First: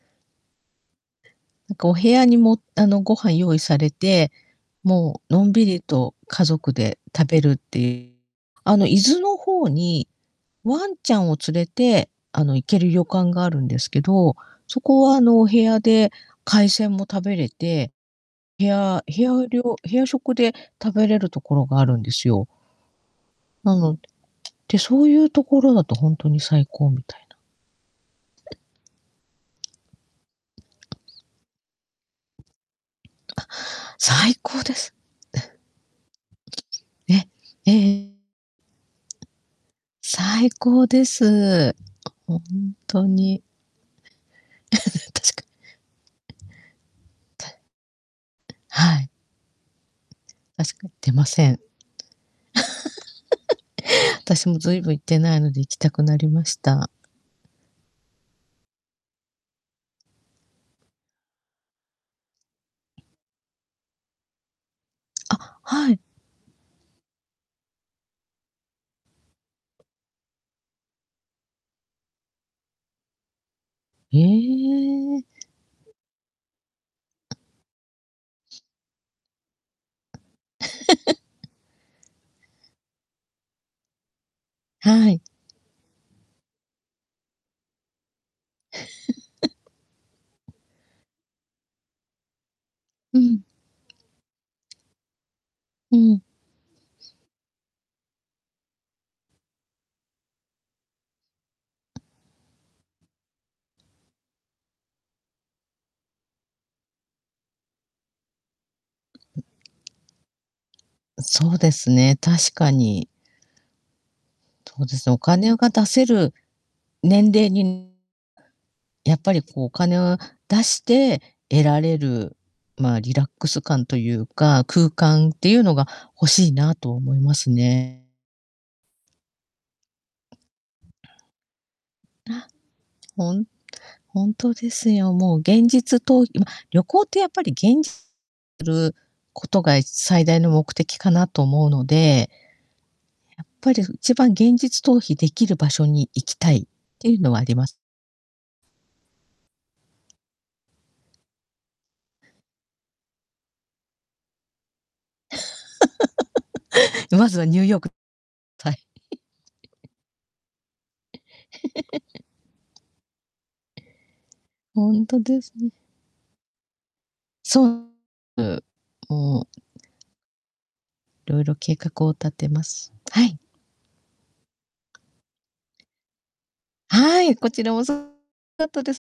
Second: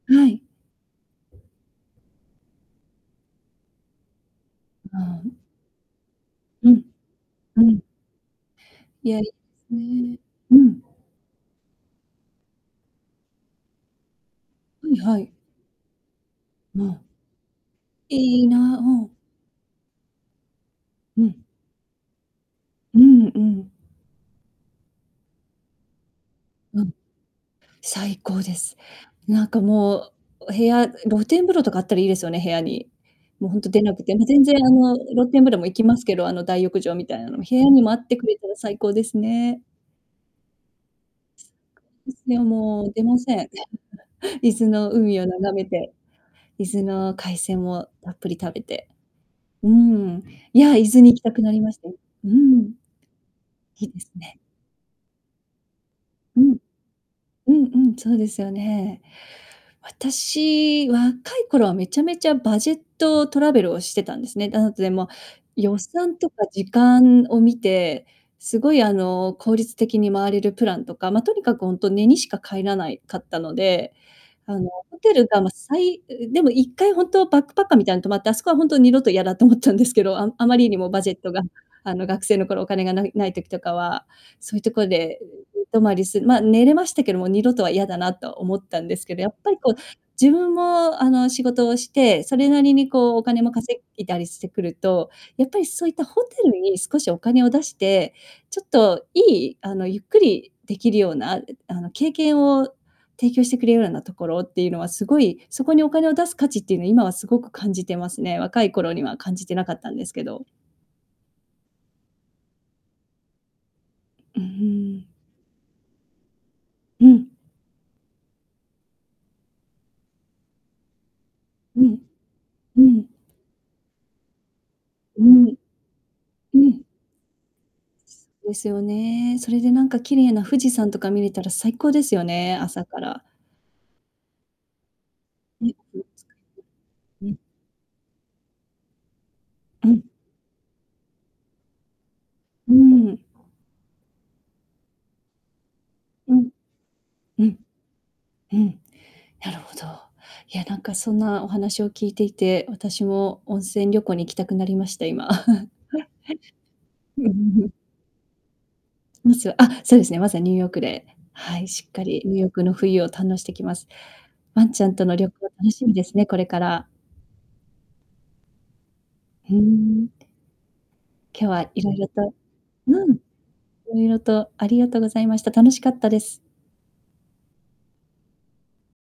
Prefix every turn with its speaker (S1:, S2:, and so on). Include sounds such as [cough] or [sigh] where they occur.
S1: はい。
S2: なんか、お部屋にも、あの、ご飯用意されて、
S1: あ
S2: も
S1: あ、う
S2: う、
S1: ん。
S2: のんびりと家
S1: う
S2: 族
S1: ん。
S2: で食べるっ
S1: うん。
S2: てあの、伊豆
S1: やり
S2: の方
S1: うー
S2: に、
S1: ん。うん。
S2: ワンちゃんを連れて、あの、行けるよかんがあるんですけど、そ
S1: うん、
S2: こは、
S1: は
S2: あ
S1: い。
S2: の、お部屋で海
S1: う
S2: 鮮も
S1: ん。
S2: 食べれて、
S1: いい
S2: 部
S1: な、う
S2: 屋
S1: ん。
S2: 部屋料部屋食で食べれ
S1: う
S2: ると
S1: ん。
S2: ころがあるんですよ。
S1: うん、うん。
S2: なのでで、そういうところだと、ほんとに最
S1: う
S2: 高
S1: ん。
S2: みたいな。
S1: 最高です。なんか、もう、お部屋う露天風呂とかあったらいいですよね、部屋に。
S2: あ。
S1: もう、ほんと出なくて。もう、
S2: 最
S1: 全然、
S2: 高
S1: あ
S2: です。
S1: の、露天風呂
S2: [chuckles]
S1: も行きますけど、あの、大浴場みたい
S2: え、
S1: なのも。部屋
S2: え
S1: にもあって
S2: え。
S1: くれたら最高ですね。
S2: 最高です。
S1: です
S2: ほん
S1: よ、もう、出
S2: と
S1: ません、
S2: に。
S1: 全部。伊豆の
S2: [laughs]
S1: 海を
S2: 確か。
S1: 眺めて。伊豆の海
S2: た
S1: 鮮をたっぷり食べて。
S2: はい。
S1: うん。いや、
S2: 確
S1: 伊
S2: か
S1: 豆に
S2: 出
S1: 行き
S2: ま
S1: たく
S2: せ
S1: な
S2: ん。
S1: りましたよ。うん。いいです
S2: [laughs]
S1: ね。
S2: 私もずいぶん行ってないので、行きたくなり
S1: う
S2: まし
S1: ん。
S2: た。
S1: うんうん。そうですよね。私、若い頃はめちゃめちゃバジェットトラベルをしてたんですね。あと、でも、
S2: あ、
S1: 予
S2: はい。
S1: 算とか時間を見て、すごい、あの、効率的に回れるプランとか、ま、とにかく、ほんと寝にしか帰らないかったので、
S2: へ
S1: あの、ホテ
S2: え。
S1: ルが、ま、さいううでも、1回ほんとバックパッカーみたいに泊まって、あそこは、ほんと、二度と嫌だと思ったんですけど。ああまりにもバジェッ
S2: [laughs]
S1: トが、あの、学生の頃お金がないない時とかは、そういうとこ
S2: は
S1: で、
S2: い。
S1: うう、う泊まりすま、寝れましたけども、二度とは嫌だなと思ったんですけど、やっぱ
S2: [chuckles]
S1: り、こう、自分も、あの、仕事をして、それなりに、こう、
S2: う
S1: お
S2: ん。
S1: 金も稼いたりしてくると、やっぱり、そういっ
S2: う
S1: た
S2: ん。
S1: ホテルに少しお金を出して、ちょっといい、あの、ゆっくりできるような、うあの、経験を提供してくれようらなところっていうのは、すごい、そこに、お金を出す価値っていうのは、今はすごく感じてますね。若い頃には感じてなかったんですけど。
S2: そうですね。確かに。
S1: う
S2: とうで
S1: ー
S2: す
S1: ん。
S2: ね。お金が出せる
S1: う
S2: 年
S1: ん。
S2: 齢にやっぱり、こう、お金を出して得ら
S1: う
S2: れ
S1: ん。
S2: る、
S1: う
S2: まあ、
S1: ん。
S2: リラックス感というか、空
S1: う
S2: 間ってい
S1: ん。
S2: うのが欲しい
S1: う
S2: な
S1: ん。
S2: と思いますね。
S1: ですよね。それで、なんか、綺麗な富士山とか見れたら最高ですよ
S2: あ、
S1: ね。朝から。
S2: ほんほんとですよ。もう、
S1: う
S2: 現
S1: んう
S2: 実
S1: ん。
S2: と今、旅行って、
S1: う
S2: やっ
S1: ん。
S2: ぱり、現 [unintelligible] ることが、い
S1: うん。
S2: 最大の目的かなと思うので
S1: うーん。
S2: やっぱり、ふ一番現実逃避できる場所に行
S1: う
S2: き
S1: ん。
S2: たいっていうのはあ
S1: う
S2: り
S1: ん。
S2: ます。
S1: うん。なるほど。いや、なんか、そんな、お話を聞いていて、私も温泉旅行に行きたくなりました、今。
S2: [laughs] まずは、ニュー
S1: [chuckles]
S2: ヨークはい。
S1: まず、あ、
S2: [laughs]
S1: そうですね。まずは、ニューヨークで、はい。しっかり
S2: [chuckles]
S1: ニューヨークの冬を堪能してきます。ワンちゃ
S2: ほ
S1: ん
S2: ん
S1: との
S2: と
S1: 旅
S2: で
S1: 行
S2: すね。
S1: 楽しみですね。これから。
S2: そう。う、うん。
S1: ふーん。
S2: いろい
S1: 今日
S2: ろ
S1: は
S2: 計
S1: いろい
S2: 画
S1: ろ
S2: を立
S1: と
S2: てます。
S1: うん。い
S2: はい。
S1: ろいろとありがとうございました。楽しかったです。
S2: はい。こちら、そ [unintelligible] かったです。